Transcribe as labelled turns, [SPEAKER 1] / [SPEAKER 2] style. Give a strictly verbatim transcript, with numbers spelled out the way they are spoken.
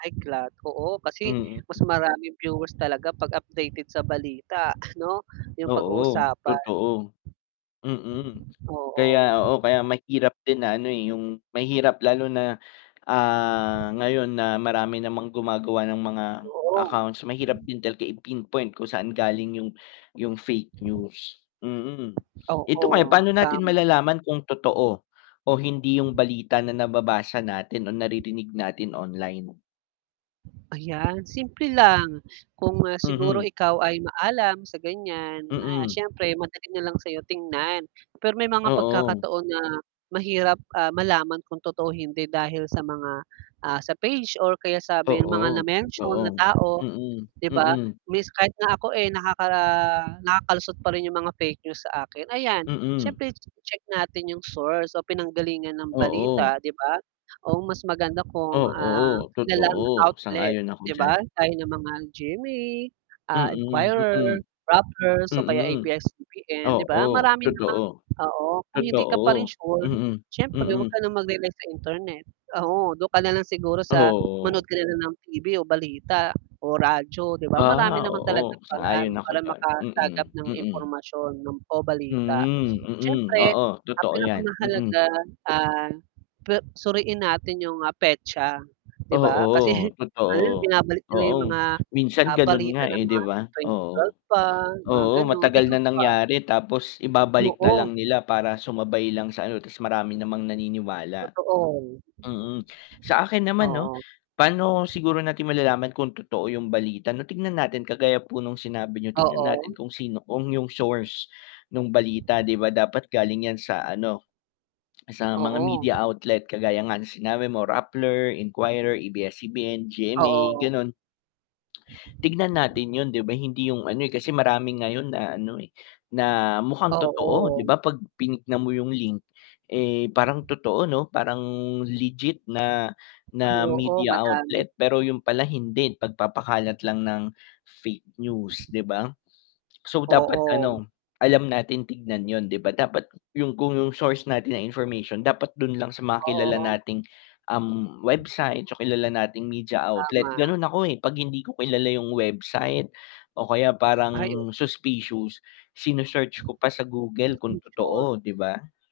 [SPEAKER 1] Ay kad oo, kasi mas
[SPEAKER 2] Mm.
[SPEAKER 1] maraming viewers talaga 'pag updated sa balita ano 'yung
[SPEAKER 2] Oo,
[SPEAKER 1] pag-usapan.
[SPEAKER 2] totoo, mm,
[SPEAKER 1] Oo.
[SPEAKER 2] kaya oo, kaya mahirap din na ano eh, 'yung mahirap lalo na ah, ngayon na marami namang gumagawa ng mga
[SPEAKER 1] [unintelligible]
[SPEAKER 2] accounts mahirap din talaga i-pinpoint kung saan galing 'yung 'yung fake news. Mm, ito kaya
[SPEAKER 1] Oo,
[SPEAKER 2] paano natin
[SPEAKER 1] tama.
[SPEAKER 2] malalaman kung totoo o hindi 'yung balita na nababasa natin o naririnig natin online?
[SPEAKER 1] Ayan simple lang kung ah, siguro
[SPEAKER 2] Mm.
[SPEAKER 1] ikaw ay maalam sa gan'yan na
[SPEAKER 2] Mm.
[SPEAKER 1] siyempre madali nalang sa'yo tingnan pero may mga
[SPEAKER 2] Oo.
[SPEAKER 1] pagkakataon na mahirap malaman kung totoo hindi dahil sa mga, ah, sa page or kaya sabi mga na
[SPEAKER 2] Oo,
[SPEAKER 1] mention na
[SPEAKER 2] totoo.
[SPEAKER 1] tao.
[SPEAKER 2] Mm, mm.
[SPEAKER 1] 'di ba
[SPEAKER 2] Mm.
[SPEAKER 1] means kahit nga ako eh, nakaka nakakalusot pa rin yung mga fake news sa akin ayan
[SPEAKER 2] Mm.
[SPEAKER 1] siyempre check natin yung source o pinanggalingan ng balita
[SPEAKER 2] Oo.
[SPEAKER 1] di ba o mas maganda kung ah
[SPEAKER 2] Oo,
[SPEAKER 1] kilalang
[SPEAKER 2] totoo,
[SPEAKER 1] outlet
[SPEAKER 2] sangayon ako
[SPEAKER 1] 'di
[SPEAKER 2] diyan.
[SPEAKER 1] ba gaya ng mga G-M-A, ah
[SPEAKER 2] Mm,
[SPEAKER 1] Inquirer,
[SPEAKER 2] mm.
[SPEAKER 1] Rappler o kaya
[SPEAKER 2] Mm.
[SPEAKER 1] A-B-S-C-B-N, 'di ba
[SPEAKER 2] Oo,
[SPEAKER 1] marami namang
[SPEAKER 2] totoo.
[SPEAKER 1] oo, kung hindi ka pa rin
[SPEAKER 2] Totoo,
[SPEAKER 1] sure
[SPEAKER 2] mm,
[SPEAKER 1] siyempre 'wag
[SPEAKER 2] mm.
[SPEAKER 1] ka ng mag-relay sa Internet. Oo, do'n ka na lang siguro sa manood
[SPEAKER 2] Oo.
[SPEAKER 1] ka na lang ng TV o balita o radyo 'di ba marami
[SPEAKER 2] Ah
[SPEAKER 1] naman
[SPEAKER 2] oo,
[SPEAKER 1] talagang paraan
[SPEAKER 2] sang-ayon ako
[SPEAKER 1] para
[SPEAKER 2] diyan, mm,
[SPEAKER 1] makasagap ng
[SPEAKER 2] mm.
[SPEAKER 1] impormasyon ng o balita,
[SPEAKER 2] Hmm, mm,
[SPEAKER 1] siyempre
[SPEAKER 2] oo,
[SPEAKER 1] ang
[SPEAKER 2] totoo 'yan, mm.
[SPEAKER 1] pinakamahalaga ah pe suriin natin 'yung, ah, petsa 'di ba?
[SPEAKER 2] Oo,
[SPEAKER 1] Kasi
[SPEAKER 2] totoo.
[SPEAKER 1] binabalik nila
[SPEAKER 2] Oo,
[SPEAKER 1] 'yung mga
[SPEAKER 2] minsan ganun
[SPEAKER 1] balita
[SPEAKER 2] nga
[SPEAKER 1] ng
[SPEAKER 2] eh, 'di
[SPEAKER 1] mga
[SPEAKER 2] ba,
[SPEAKER 1] twenty twenty
[SPEAKER 2] oo,
[SPEAKER 1] twelve pa mga
[SPEAKER 2] oo,
[SPEAKER 1] gano'n,
[SPEAKER 2] matagal
[SPEAKER 1] ikaw
[SPEAKER 2] na
[SPEAKER 1] ba?
[SPEAKER 2] nangyari tapos ibabalik na
[SPEAKER 1] Buo.
[SPEAKER 2] lang nila para sumabay lang sa ano ta's marami namang naniniwala.
[SPEAKER 1] Totoo.
[SPEAKER 2] Mm, sa akin naman 'no
[SPEAKER 1] Oo.
[SPEAKER 2] paano siguro natin malalaman kung totoo 'yung balita 'no tignan natin kagaya po nung sinabi niyo, tignan natin
[SPEAKER 1] Oo.
[SPEAKER 2] kung sino, kung yung source nung balita 'di ba dapat galing 'yan sa ano sa mga
[SPEAKER 1] Oo.
[SPEAKER 2] media outlet kagaya nga ng sinabi mo Rappler, Inquirer, A-B-S-C-B-N, G-M-A,
[SPEAKER 1] Oo.
[SPEAKER 2] gano'n. Tignan natin 'yun 'di ba, hindi 'yung ano eh, kasi marami ngayon na ano eh, na mukhang totoo 'di
[SPEAKER 1] Oo.
[SPEAKER 2] ba 'pag pinignan mo 'yung link eh, parang totoo 'no? Parang legit na
[SPEAKER 1] Ay
[SPEAKER 2] na
[SPEAKER 1] oo,
[SPEAKER 2] media
[SPEAKER 1] madami.
[SPEAKER 2] outlet, pero 'yun pala hindi pagpapakalat lang ng fake news 'di ba? So, dapat,
[SPEAKER 1] Oo.
[SPEAKER 2] ano alam natin tignan 'yun 'di ba, dapat 'yung kung 'yung source natin na information dapat dun lang sa mga kilala
[SPEAKER 1] Oh.
[SPEAKER 2] nating, uhm, website so kilala nating media outlet,
[SPEAKER 1] Tama.
[SPEAKER 2] ganun ako eh, 'pag hindi ko kilala yung website o kaya
[SPEAKER 1] Ay o
[SPEAKER 2] parang suspicious, sini search ko pa sa Google kung
[SPEAKER 1] Masking search
[SPEAKER 2] totoo, 'di ba?